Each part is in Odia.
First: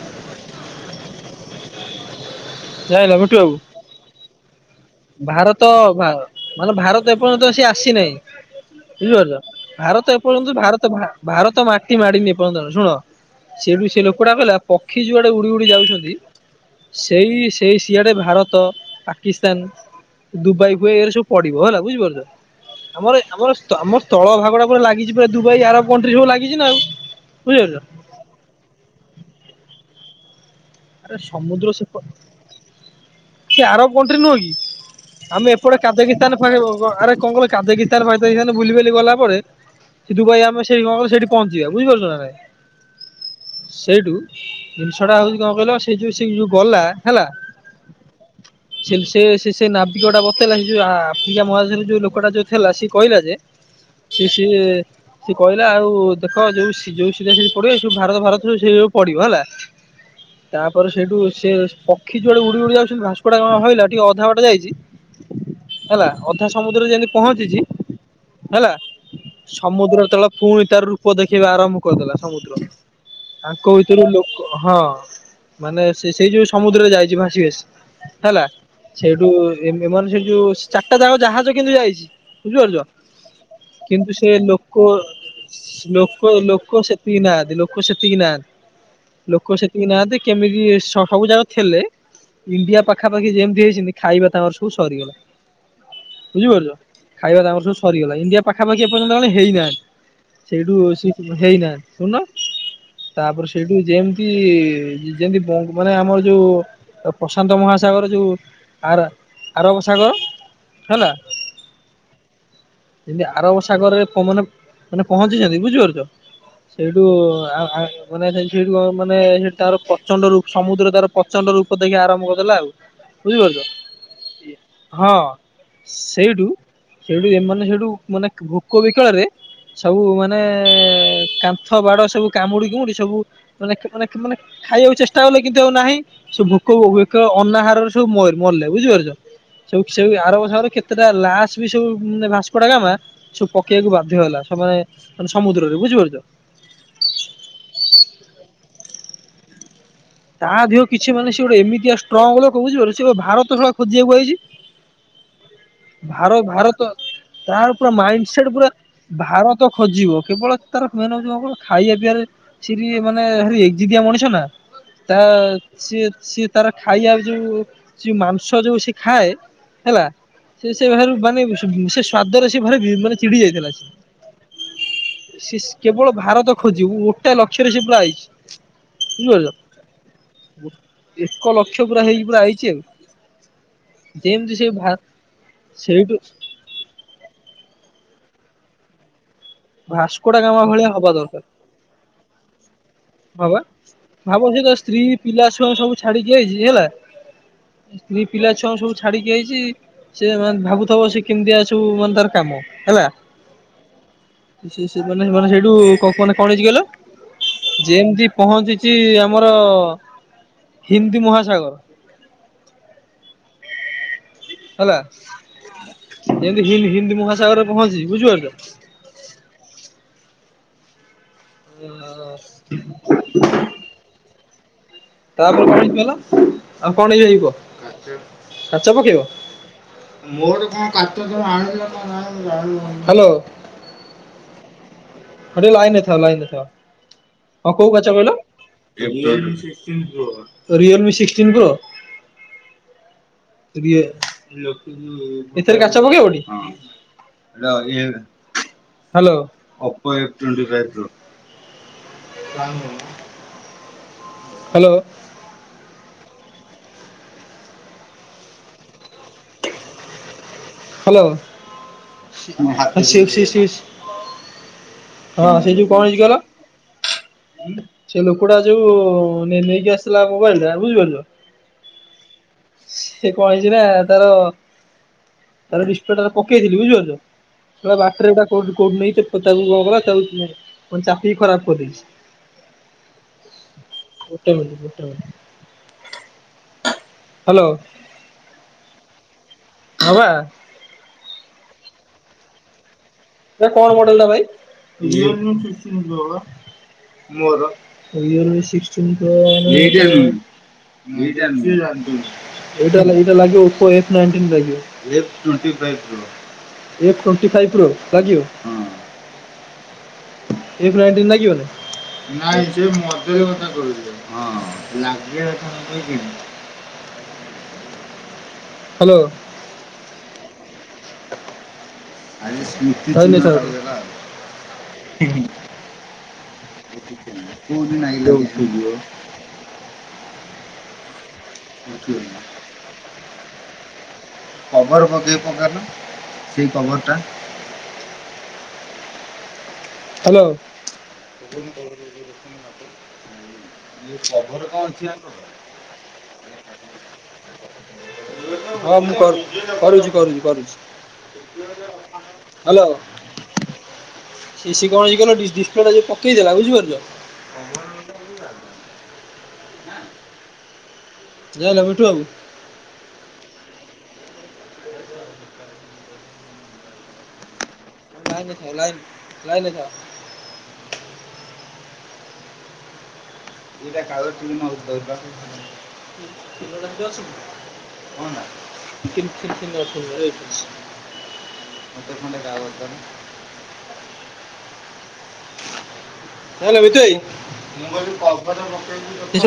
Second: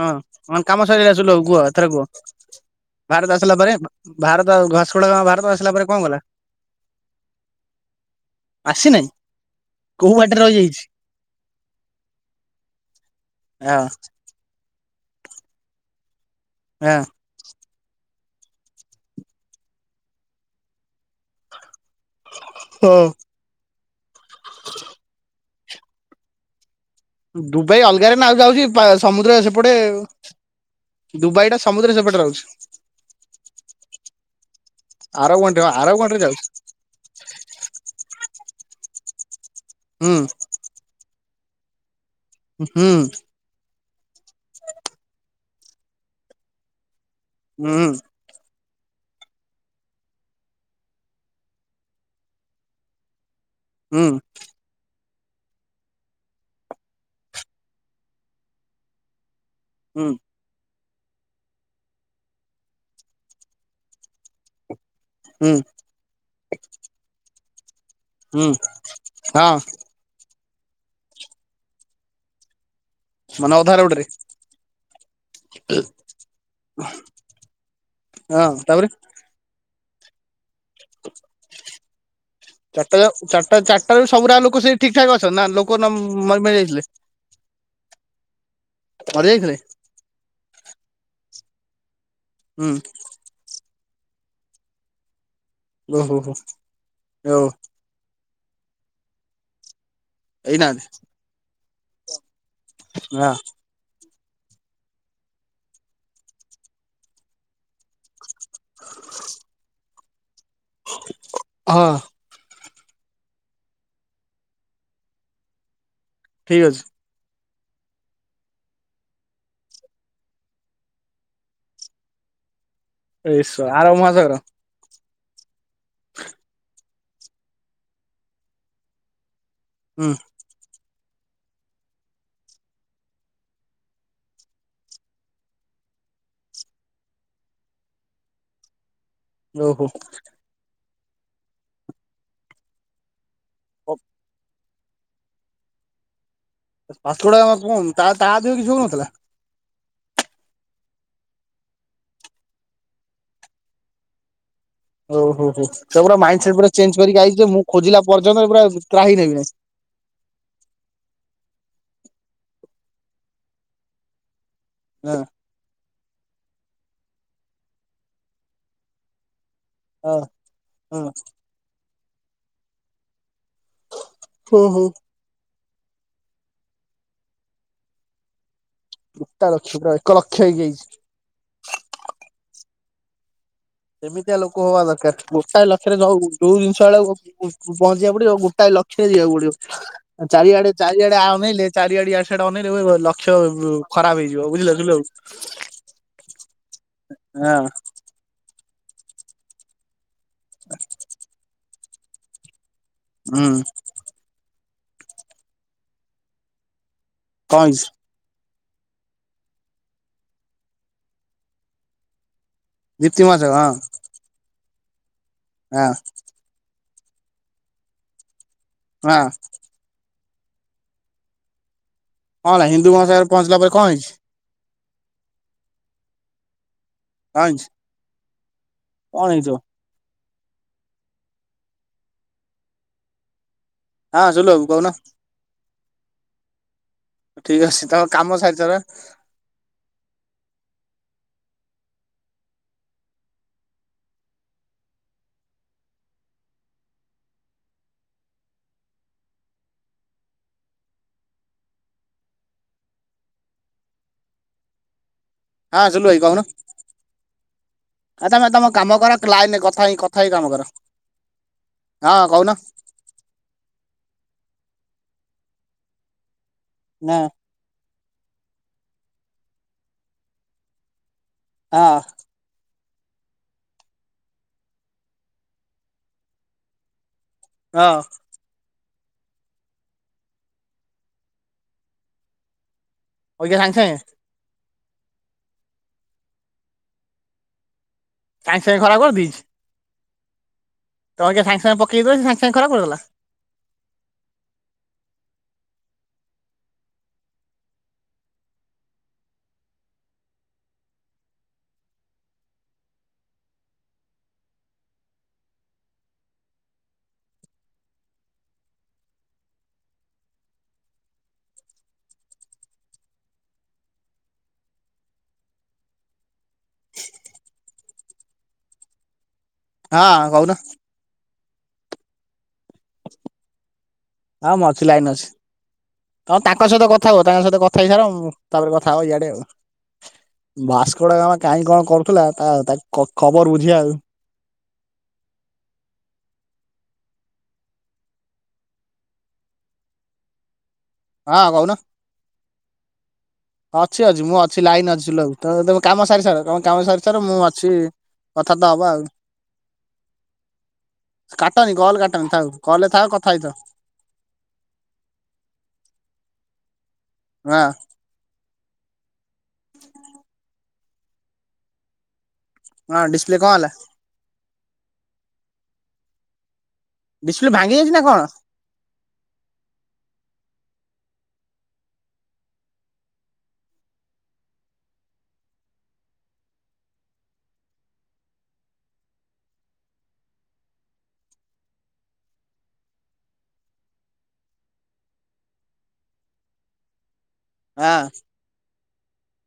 ହଁ ମ କାମ ସରିଗଲା ଶୁଲୁ ବାବୁ କୁହ ଏଥର କୁହ। ଯାଇଁଲ ମିଟୁ ଭାରତ ବାବୁ ଆସିଲା ପରେ ଭାରତ ଘସ ଭାରତ ଭା ମାନେ ଭାରତ ଏପର୍ଯ୍ୟନ୍ତ ସେ ଆସିନାହିଁ। ଆସିନାହିଁ ବୁଝିପାରୁଛ କୋଉ ଭାରତ ବାଟରେ ଏପର୍ଯ୍ୟନ୍ତ ରହିଯାଇଛି ଭାରତ ଭା ଭାରତ ମାଟି ମାଡିନି ଏପର୍ଯ୍ୟନ୍ତ ଶୁଣ। ହଁ। କୁଡା କହିଲା ପକ୍ଷୀ ଯୁଆଡେ ଉଡି ଉଡି ଯାଉଛନ୍ତି ହଁ ସେଇ ତେଇ ସିଆରେ ଭାରତ ପାକିସ୍ତାନ ଦୁବାଇ ଫୁବାଇ ଏରା ସବୁ ପଡିବ ହେଲା ବୁଝିପାରୁଛ। ହଁ ଆମର ଆମର ସେ ତ ଆମର ସ୍ଥଳ ଭାଗ ଟା ପୁରା ଲାଗିଛି ପୁରା ଦୁବାଇ ଆରବ କଣ୍ଟ୍ରି ସବୁ ଲାଗିଛି ନା ଆଉ। ବୁଝିପାରୁଛ। ଦୁବାଇ ଅଲଗାରେ ନା ଯାଉଛି ସମୁଦ୍ର ସେପଟେ। ଆରେ ଦୁବାଇ ଟା ସମୁଦ୍ର ସେପ ସେପଟେ ରହୁଛି ସେ ଆରବ କଣ୍ଟ୍ରି ନୁହଁ କି। ଆରବ ଆମେ କଣ୍ଟ୍ରି ହଁ ଏପଟେ ଆରବ କଣ୍ଟ୍ରି କାଜଗିସ୍ତାନ ଯାଉଛି ଫେଣି ଆରେ କଣ କହିଲ କାଜଗିସ୍ ତାର ଭାଇ ଫାଇ ସେମାନେ ବୁଲିିବାଲି ଗଲା ପରେ ହୁଁ ସେ ଦୁବାଇ ଆମେ ସେଇ କଣ କହିଲୁ ସେଠି ପହଞ୍ଚଯିବା ବୁଝିପାରୁଛ ନା ନାଇ। ହୁଁ। ସେଇଠୁ ଜିନିଷ ଟା ହଉଛି କଣ କହିଲ ସେଇ ଯୋଉ ସେ ଯୋଉ ଗଲା ହେଲା। ହୁଁ। ହ ସେ ସେ ସେ ନାବିକଟା ବତେଇଲା ସେ ଯୋଉ ଆଫ୍ରିକା ମହାଦେଶରେ ଯୋଉ ଲୋକଟା ଯୋଉ ଥିଲା ସିଏ କହିଲା ଯେ ହୁଁ ସିଏ ସିଏ ସିଏ କହିଲା ଆଉ ଦେଖ ଯୋଉ ସି ଯୋଉ ସିଧା ସିି ପଢିବ ସବୁ ଭାରତ ଭାରତ ସବୁ ସେ ସବୁ ପଡିବ ହେଲା। ହୁଁ। ତାପରେ ସେଇଠୁ ସେ ପକ୍ଷୀ ଯୁଆଡେ ଉଡି ଉଡି ଯାଉଛନ୍ତି ଭସ୍କୋଡଗାମା ହଇଲା ଟିକେ ଅଧା ବାଟ ଯାଇଛି ହୁଁ। ହେଲା ଅଧା ସମୁଦ୍ରରେ ଯେମିତି ପହଞ୍ଚିଛି ହୁଁ ହେଲା ହଁ ସମୁଦ୍ର ତଳ ପୁଣି ତାର ରୂପ ଦେଖେଇବା ଆରମ୍ଭ କରିଦେଲା ସମୁଦ୍ର। ମାନେ ଅଧା ତାଙ୍କ ରୋଡରେ ଭିତରୁ ଲୋକ ହଁ ମାନେ ସେ ସେଇ ଯୋଉ ସମୁଦ୍ରରେ ଯାଇଛି ଭାସି ଭାସି ହେଲା ହଁ ତାପରେ ସେଇ ଟୁ ଏ ଏମାନେ ସେ ଯୋଉ ଚାରିଟା ଯାକ ଜାହାଜ କିନ୍ତୁ ଯାଇଛି ଚାରିଟା ଚାରିଟା ବୁଝିପାରୁଛ ଚାରିଟାରୁ କିନ୍ତୁ ସେ ସବୁରା ସେଇ ଲୋକ ଠିକ ଠାକ ଅଛନ୍ତି ନା ଲୋକ ଲୋକ ମରି ଯାଇଥିଲେ ଲୋକ ସେତିକି ନାହାନ୍ତି ଲୋକ ସେତିକି ନାହାନ୍ତି। ଘରୁ ଯାଇଥିଲେ। ମୁଁ ନାହାନ୍ତି କେମିତି ସବୁ ଜାଗ ଥିଲେ ହୁଁ ଇଣ୍ଡିଆ ପାଖା ପାଖି ଯେମିତି ହେଇଛନ୍ତି ଖାଇବା ତମର ସବୁ ସରିଗଲା ଓହୋ ହୋ ବୁଝିପାରୁଛ ଓ ଖାଇବା ତମର ସବୁ। ସରିଗଲା ଇଣ୍ଡିଆ ପାଖାପାଖି ଏପର୍ଯ୍ୟନ୍ତ ଏଣେ ହେଇ ନାହାନ୍ତି ଏଇ ସେଇଠୁ ନାହାନ୍ତି ସେଇଠୁ ହେଇ ନାହାନ୍ତି ଶୁଣନ। ହଁ ତାପରେ ସେଇଠୁ ଯେମତି। ଇଏ ଯେ ଯେମତି ବଙ୍ଗ ମାନେ ଆମର ଯୋଉ ପ୍ରଶାନ୍ତ ମହାସାଗର ଯୋଉ। ଆର ଆରବ ସାଗର ହେଲା। ହଁ ଯେମତି ଆରବ ସାଗରରେ ପମନମ୍ ମାନେ ମାନେ ପହଞ୍ଚିଛନ୍ତି ବୁଝିପାରୁଛ। ଠିକ୍ ଅଛି। ଯୋଉ ଆ ଆ ମାନେ ସେ ସେଠୁ କଁ ମାନେ ସେ ତାର ପ୍ରଚଣ୍ଡ ରୂପ ସମୁଦ୍ର ତାର ପ୍ରଚଣ୍ଡ ରୂପ ଦେଖେଇବା ଆରମ୍ଭ କରିଦେଲା ଆଉ। ଏଇସ ବୁଝିପାରୁଛ ଆର ମହାସାଗର ହଁ ସେଇଠୁ। ସେଇଠୁ ଏ ମାନେ ସେଇଠୁ ମାନେ ଭୋକ ବିକଳରେ ସବୁ ମାନେ। ମାନେ କାନ୍ଥ ବାଡ ସବୁ କାମୁଡି କୁମୁଡି ସବୁ ମାନେ ମାନେ ମାନେ ଖାଇବାକୁ ଚେଷ୍ଟା କଲେ କିନ୍ତୁ ଆଉ ନାହିଁ ସବୁ ଭୋକ ବିକଳ ଅନ୍ନାହାରରେ ସବୁ ମ ମଲେ ବୁଝିପାରୁଛ। ସେଉ ଓହୋ। ସେଉ ଆରବ ଶାଗର ରେ କେତେଟା ଲାସ୍ ବି ସବୁ ଭାସ୍କୋଡାଗାମା। ସବୁ ପକେଇବାକୁ ବାଧ୍ୟ ହେଲା ସବୁ ମାନେ ମାନେ ସମୁଦ୍ରରେ ବୁଝିପାରୁଛ। ଭାସ୍କୋଡା ଗାମା କଁ ତା ତା ଦେହ କିଛି ହଉନଥିଲା। ତା ଦେହ କିଛି ମାନେ ସେ ଗୋ ଟେ ଏମିତିଆ ଷ୍ଟ୍ରଙ୍ଗ ଲୋକ ବୁଝି ପାରୁଛ ସିଏ ବା ଭାରତ ଶଳା ଖୋଜିବାକୁ ଆଇଛି। ଓହୋ ହୋ ହୋ ସେ ପୁରା ଭାର ମାଇଣ୍ଡ ସେଟ ପୁରା ଭାରତ ଚେଞ୍ଜ କରିକି ଆଇଛି ଯେ ମୁଁ ତାର ପୁରା ଖୋଜିଲା ମାଇଣ୍ଡ ପର୍ଯ୍ୟନ୍ତ ସେଟ ପୁରା ତ୍ରାହି ନେବି ନାହିଁ। ଭାରତ। ଖୋଜିବ କେବଳ ତାର ମେନ ହଉଛି କଁ କହିଲ ଖାଇବା ପିଇବା ରେ ସିଏ ଟିକେ ମାନେ ଭାରି ଏକ ଜିଦିଆ ମଣିଷ ନା। ହଁ ତା ସିଏ ସିଏ ତାର ଖାଇବା ଯୋଉ ସିଏ ମାଂସ ଯୋଉ ସିଏ ଖାଏ। ହେଲା ହଁ ସିଏ ସିଏ ଭାରି ମାନେ ସେ ସ୍ଵାଦରେ ସେ ଭାରି ମାନେ ଚିଡି ଯାଇଥିଲା ସିଏ। ହୁଁ ହୁଁ। ସିଏ ସ୍ କେବଳ ଭାରତ ଖୋଜିବୁ ଗୋଟା ଲକ୍ଷ୍ୟରେ ସିଏ ପୁରା ଆଇଛି। ଗୋଟା ଲକ୍ଷ ପୁରା ଏକ ଲକ୍ଷ ହେଇକି ବୁଝିପାରୁଛ ଗୋ ଆଇଛି। ଏକ ଲକ୍ଷ ପୁରା ହେଇକି ପୁରା ଆଇଛି ଆଉ। ସେମିତିଆ ଯେମିତି ସେ ଲୋକ ହବା ଭା ଦରକାର ଗୋଟାଏ ଲକ୍ଷରେ ସେଇଠୁ ରହୁ। ଯୋଉ ଜିନିଷ ଟାକୁ ପ ପହଞ୍ଚିବାକୁ ପଡିବ ଆଉ ଗୋଟାଏ ଲକ୍ଷ୍ୟରେ ଯିବାକୁ ପଡିବ। ଭାସ୍କୋଡା ଗାମା ଚାରିଆଡେ ଭଳିଆ ହବା ଚାରିଆଡେ ଆଉ ଅନେଇଲେ ଚାରିଆଡେ ଇଆଡେ ସିଆଡେ ଅନେଇଲେ ପୁରା ଗଲ। ହଁ ବା ଭାବନ୍ତୁ ସେ ତା ସ୍ତ୍ରୀ ପିଲା ଛୁଆ ସବୁ ଛାଡିକି ଆଇଛି ହେଲା। ହଁ ସ୍ତ୍ରୀ ପିଲା ଛୁଆଙ୍କୁ ସବୁ ଛାଡିକି ଆଇଛି ସିଏ ମାନେ ଭାବୁଥିବ ସେ କେମିତି ଆସ। ତୁ ମାନେ ନତାର କାମ ହେଲା। ହୁଁ। ସିଏ ସିଏ ସେମାନେ ସେମାନେ ସେଇଠୁ କ କୁଅନା କଣ ହେଇଛିି କହିଲ। କଣ ହେଇଛି ଯେମତି ପହଞ୍ଚିଛି ଆମର ହିନ୍ଦୀ ମହାସାଗର। ଦିପ୍ତି ମାସ ହଁ। ହେଲା। ହଁ। ଯେମତି ହିନ୍ଦ ହିନ୍ଦୀ ମହାସାଗର ରେ ପହଞ୍ଚିଚି ବୁଝିପାରଛ। ହଁ। [unintelligible] କଁ ହେଲା ହିନ୍ଦୁ ମହାସାଗର ରେ ପହଞ୍ଚିଲା ପରେ କଣ ହେଇଛି। ତାପରେ କଣ ହେଇଛି କଣ ହେଇଛି କହିଲ। କଣ ହେଇଥିବ? ହା ଲୋ। ହଁ ସୁୁଲୁ ବାବୁ କହୁନା। ହଁ ଟିକେ ଲାଇନ୍ ରେ ଥାଅ ଲାଇନ୍ ରେ ଥାଅ। ଠିକ ହଁ ଅଛି ତମ କୋଉକାଚ କାମ କହିଲ? ସାରିସାର ରିଏଲ୍ ମି ସିକ୍ସଟିନ୍ ପ୍ରୋ। ରିଏ, ଏଥିରେ କାଚ ପକେଇବ ଟି? ହାଲୋ। [unintelligible] ହାଲୋ। ହଁ ସୁଲୁ ଭାଇ କହୁନ। ଆ ତମେ ତମ କାମ କର ଲାଇନ୍ ରେ କଥା ହେଇ କଥା ହେଇ କାମ କର। ହଁ କହୁନ। ସିକ୍ସି ସିସ୍, ହଁ ସେଇ ଯୋଉ କଣ ହେଇଚି କହିଲ? ନା। ସେ ଲୋକଟା ଯୋଉ ନେଇକି ଆସିଥିଲା ମୋବାଇଲ ଟା ବୁଝିପାରିଲୁ ହଁ। ସେ କଣ ହେଇଚି ନା ତାର ତାର ଡିସପ୍ଲେ ଟା ପକେଇଥିଲି ବୁଝିପାରୁଚ। ହଁ ଶଳା ବାଟରେ ଏଟା କୋଉଠି କୋଉଠି ନେଇ ତାକୁ କଣ କଲା ତାକୁ ପୁଣି ଚାପି କି ଖରାପ କରିଦେଇଚି। ଅବିକା ସାଙ୍ଗେ ସାଙ୍ଗେ? ଗୋଟେ ମିନିଟ୍ ଗୋଟେ ମିନିଟ୍। ହାଲୋ। ସାଙ୍ଗେ ସାଙ୍ଗେ ଖରାପ କରିଦେଇଚି। ହଁ ବା। ତମେ କିଆଁ ସାଙ୍ଗେ ସାଙ୍ଗେ ପକେଇକି ଦଉ ସାଙ୍ଗେ ସାଙ୍ଗେ ଖରାପ କରିଦେଲା। ଏଟା କଣ ମଡେଲ ଟା ଭାଇ? [unintelligible] [unintelligible] ଏଇଟା ଲାଗି ଏଇଟା ଲାଗିବ ଓପୋ ଏଫ୍ ନାଇନ୍‌ଟିନ୍ ଲାଗିବ। ଏଫ୍ ଟ୍ବେଣ୍ଟି ଫାଇଫ୍ ପ୍ରୋ ଲାଗିବ। ଏଫ୍ ନାଇଣ୍ଟିନ୍ ଲାଗିବନି? [unintelligible] ହାଲୋ। ହଁ କହୁନ। [unintelligible] ହଁ ମୁଁ ଅଛି ଲାଇନ୍ ରେ ଅଛି। ହଁ ତାଙ୍କ ସହିତ କଥା ହୁଅ ତାଙ୍କ ସହିତ କଥା ହେଇସାର ତାପରେ କଥା ହବ ଇଆଡେ ଆଉ। ଭାସ୍କୋଡ଼ାଗାମା କାହିଁ କଣ କରୁଥିଲା, ତା ତା ଖ ଖବର ବୁଝିବା ଆଉ। କଭର ପକେଇ ପକା ନା ସେଇ କଭର ଟା। ହାଲୋ। ହଁ କହୁନ। ହୁଁ ଅଛି ଅଛି ମୁଁ ଅଛି ଲାଇନ୍ ଅଛି ଶିଲୁ ବାବୁ। ତମେ କାମ ସାରି ସାର ତମେ କାମ ସାରି ସାର ମୁଁ ଅଛି କଥାବାର୍ତ୍ତା ହବା ହଁ ଆଉ ମୁଁ କର କରୁଚି କରୁଚି କରୁଚି। କାଟନି କଲ୍ କାଟନି ଥାଉ। କଲ୍ ଥାଓ କଥା ହେଇ ଥାଅ। ସେ ସି କଣ ହେଇଚି କହିଲ ଡିସପ୍ଲେ ଟା ଯଉ ପକେଇ ଦେଲା ବୁଝିପାରୁଚ ହଁ। ଯାଇଁଲ ମିଠୁ ବାବୁ। ହଁ ଡିସପ୍ଲେ କଣ ହେଲା? ଡିସପ୍ଲେ ଭାଙ୍ଗି ଯାଇଛି ନା କଣ? ଲାଇନ୍ ରେ ଥାଅ, ଲାଇନ୍ ଲାଇନ୍ ରେ ଥାଅ। ଏଇଟା କାଗ [unintelligible] [unintelligible] [unintelligible] ମୁଁ କହିଲି ବିଟୁ ହଁ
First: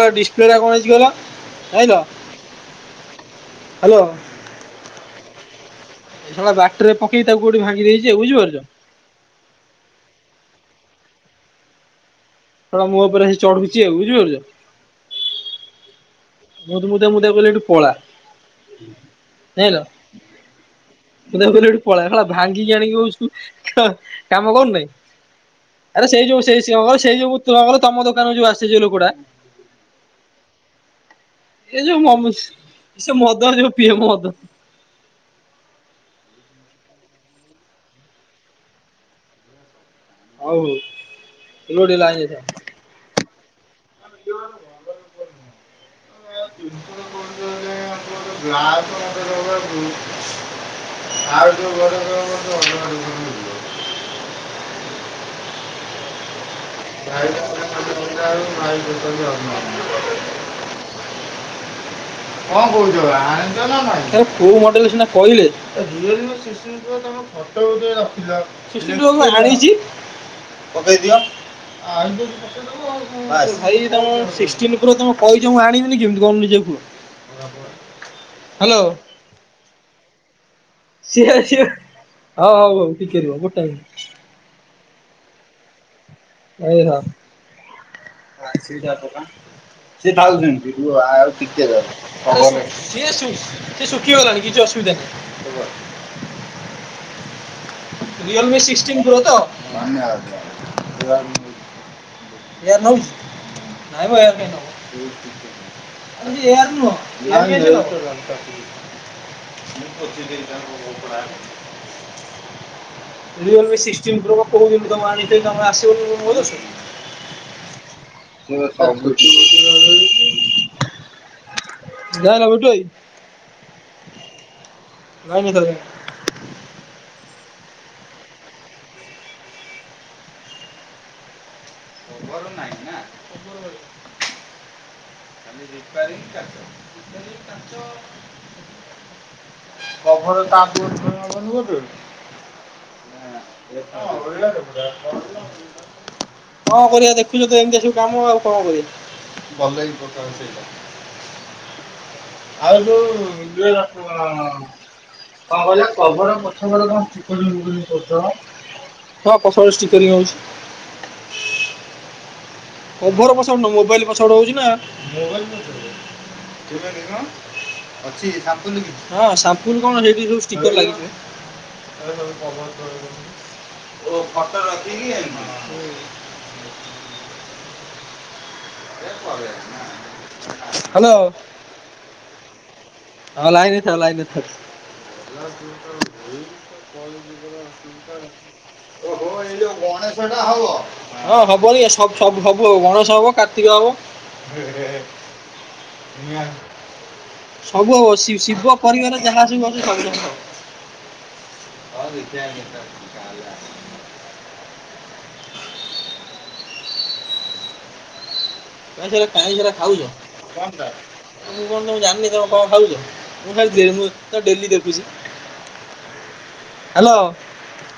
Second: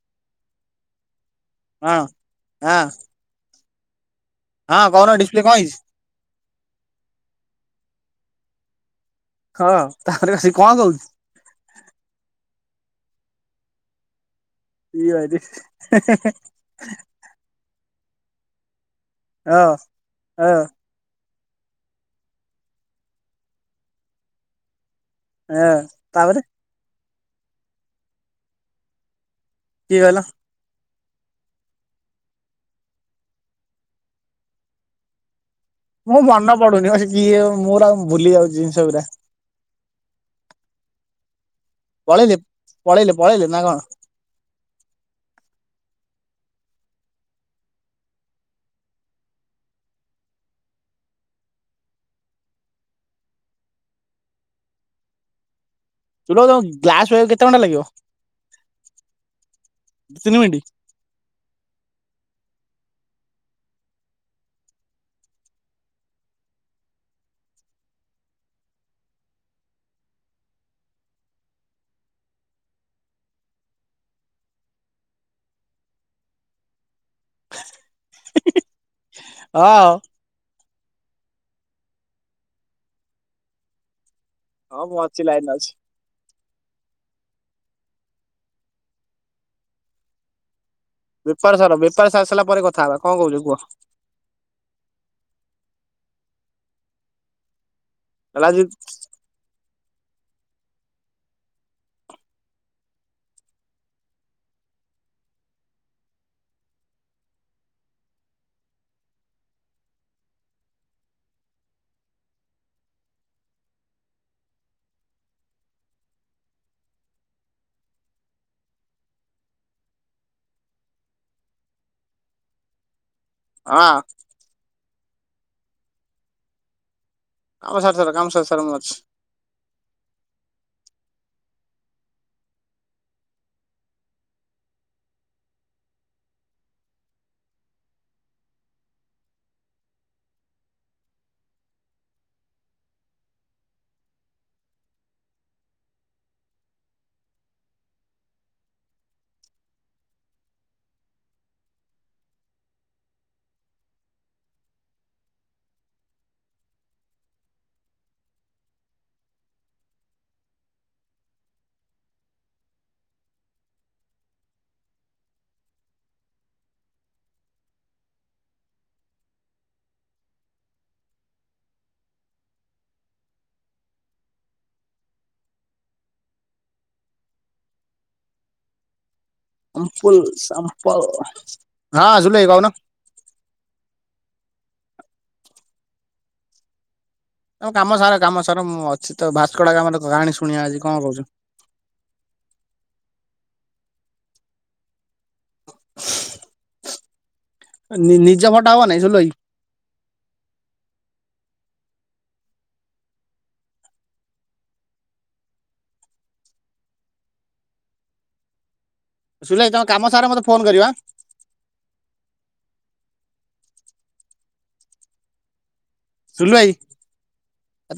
ଭାଇ [unintelligible] ଡିସପ୍ଲେ ଟା କଣ ହେଇଛି କହିଲ। ପାଇଲ? ହଁ ହଁ ହାଲୋ। ହଁ କହୁନ ଡିସପ୍ଲେ କଣ ହେଇଛି? ଏଇା ଶଳା ବାଟରେ ପକେଇ ତାକୁ କୋଉଠି ଭାଙ୍ଗି ଦେଇଚି। ବୁଝିପାରୁଚ? ହଁ ତାପରେ ଆସି କଣ କହୁଛି? ଶଳା ମୋ ଉପରେ ଆସି ଚଢୁଚି ଆଉ। ବୁଝିପାରୁଚ? ପିଅ ଆଜି। ମୁଁ ତ ମୁଁ ତା ମୁଁ ତାକୁ କହିଲି ଏଠୁ ପଳା। ଏଅ, ଜାଣିଲ ଏ ମୁଁ ତାକୁ କହିଲି ଏଠୁ ପଳା, ଭାଙ୍ଗିକି ଆଣିକି କହୁଛୁ ତ କାମ କରୁନାଇ। ହଁ ଆରେ ସେଇ ତାପରେ ଯୋଉ ସେଇ ସିଂହକ ସେଇ ଯୋଉ ମୁଁ ତୁଅ କର ତୋମ ଦୋକାନକୁ ଯୋଉ ଆସେ ଯେ ଲୋକ ଟା। କିଏ କହିଲ? ସେଇ ଯୋଉ ମୋମୁସ୍ ସେ ମଦ ଯୋଉ ପିଏ ମଦ। ମୁଁ ମନ ପଡୁନି ବା ସିଏ କିଏ ମୋର ଆଉ ଭୁଲି ଯାଉଚି ସେଉରା। ଆହୁ ପଳେଇଲେ ପଳେଇଲେ ପଳେଇଲେ ନା କଣ? [inaudible] [inaudible] ଆଉ ଯୋଉ [inaudible] ଶୁଭା ଯାଉଚି? [inaudible] କଣ ଦି ତିନି ମିନିଟ୍ କହୁଚ ଆଣିଚ ନା ନାହି? ହେ କୋଉ ମଡେଲ୍ ସିନା କଇଲେ। [unintelligible] ସିଏ ଯୋଉଠୁ ଆଣିଚି। ଆଣିଚି ତ ଭାଇ ତୋମେ ମୁଁ ସିକ୍ସଟିନ୍ ପ୍ରୋ ତୋମ କହିଛ ମୁଁ ଆଣିବିନି କେମିତି କହୁନ ନିଜେ କୁହ। ହାଲୋ। ହଁ। ସିଏ ସିଏ ହଉ ହଉ ହଉ ଟିକେ ରୁହ ଗୁଟେ ମିନିଟ୍। ହଁ ମୁଁ ଅଛି ଲାଇନ୍ ରେ ଅଛି। ସିଏ ଥାଉ ସେମ ସିଏ ଶୁ-ସିଏ ବେପାର ସାର ବେପାର ସାରି ଶୁଖିଗଲାଣି ସାରିଲା ପରେ କଥା ହବା କଣ କିଛି କହୁଛ କୁହ ଅସୁବିଧା ନାହିଁ। Realme Raju sixteen pro ତ? ଏହା ନଉଚି? [unintelligible] ଏହା ନୁହଁ [inaudible] [inaudible] ଏଇ ଯୋଉ ଏ ସିକ୍ସଟିନ୍ ପ୍ରୋ କଣ କହୁଚନ୍ତି ତୋମେ ଆଣିଚ କି ତୋମେ ଆସିବ [inaudible] ଜାଣିଲ ବିଟୁ ଭାଇ ଅଁ, ନାଇଁ ହେଇ [unintelligible] କାମ ସାର୍ ସାର୍ କାମ ସର୍ ସାର୍ ମୁଁ ଅଛି। କଭର ନାଇଁ ନା। ଖାଲି ରିପୋରିଂ କାଚ କଭର ତା ଫୋନ [unintelligible] [unintelligible] କଣ କରିବା ଦେଖୁଛ ତ ଏମତିଆ ସବୁ କାମ ଆଉ କଣ କରିବା ଭଲ କି ପକା ସେଇଟା। ଆଉ ଯୋଉ ଇଏ [unintelligible] କଣ କହିଲ କଭର ପଛପଟ କଣ ଖୋଲୁନି ବୋଲି କହୁଚ। ହଁ ପଛ ପଟେ ଷ୍ଟିକରିଂ ହଉଚି। କଭର୍ ପଛପଟେ ନୁଅ ମୋବାଇଲ ପଛପଟେ ହଉଛି ନାଁ। ଅଛି ସମ୍ପୂଲ୍ କିଛି ହଁ ସମ୍ପୁଲ କଣ ଷ୍ଟିକର ଲାଗିଛି। କଭର କଟ ରଖିକି ଓ ଫଟୋ ରଖିକି ଏ ସଇଲାନି। ସିମ୍ପୁଲ ଶାମ୍ପଲ ହଁ ଜୁଲୁ ଭାଇ କହୁନ? ହଁ ଲାଇନଥା ଲାଇନଥା। ତମ କାମ ସାର କାମ ସାର ମୁଁ ଓ ଅଛି ତ ହ ଏ ଭାସ୍କଡା ଜୋଉ କାମର ଗଣେଶ କାହାଣୀ ଟା ଶୁଣିବା ହବ। ଆଜି କଣ କହୁଛ? ସବୁ ସବୁ ହବ ଗଣସ ହବ କାର୍ତ୍ତିକ ହବ। ସବୁ ହବ ନି ନିଜ ଫଟା ଶିବ ହବ ନାଇଁ ପରିବାର ସୁଲୁଭାଇ ଯାହା ସ [inaudible] କାଇଁ ସେରା ସୁଲୁଭାଇ ତମ କାମ ଖାଉଛ ସାର ମତେ ଫୋନ କଣ କରିବ ଟା? ଆଁ ମୁଁ କଣ ତମ ଜାଣିନି ତମ କଣ ଖାଉଛ ମୁଁ ଖାଲି ମୁଁ ତ ଡେଲି ଦେଖୁଛି। ସୁଲୁ ଭାଇ ହ୍ୟାଲୋ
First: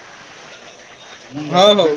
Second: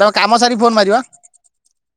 ତମେ କାମ ସାରିକି ଫୋନ ମାରିବ। ହଁ ହଉ।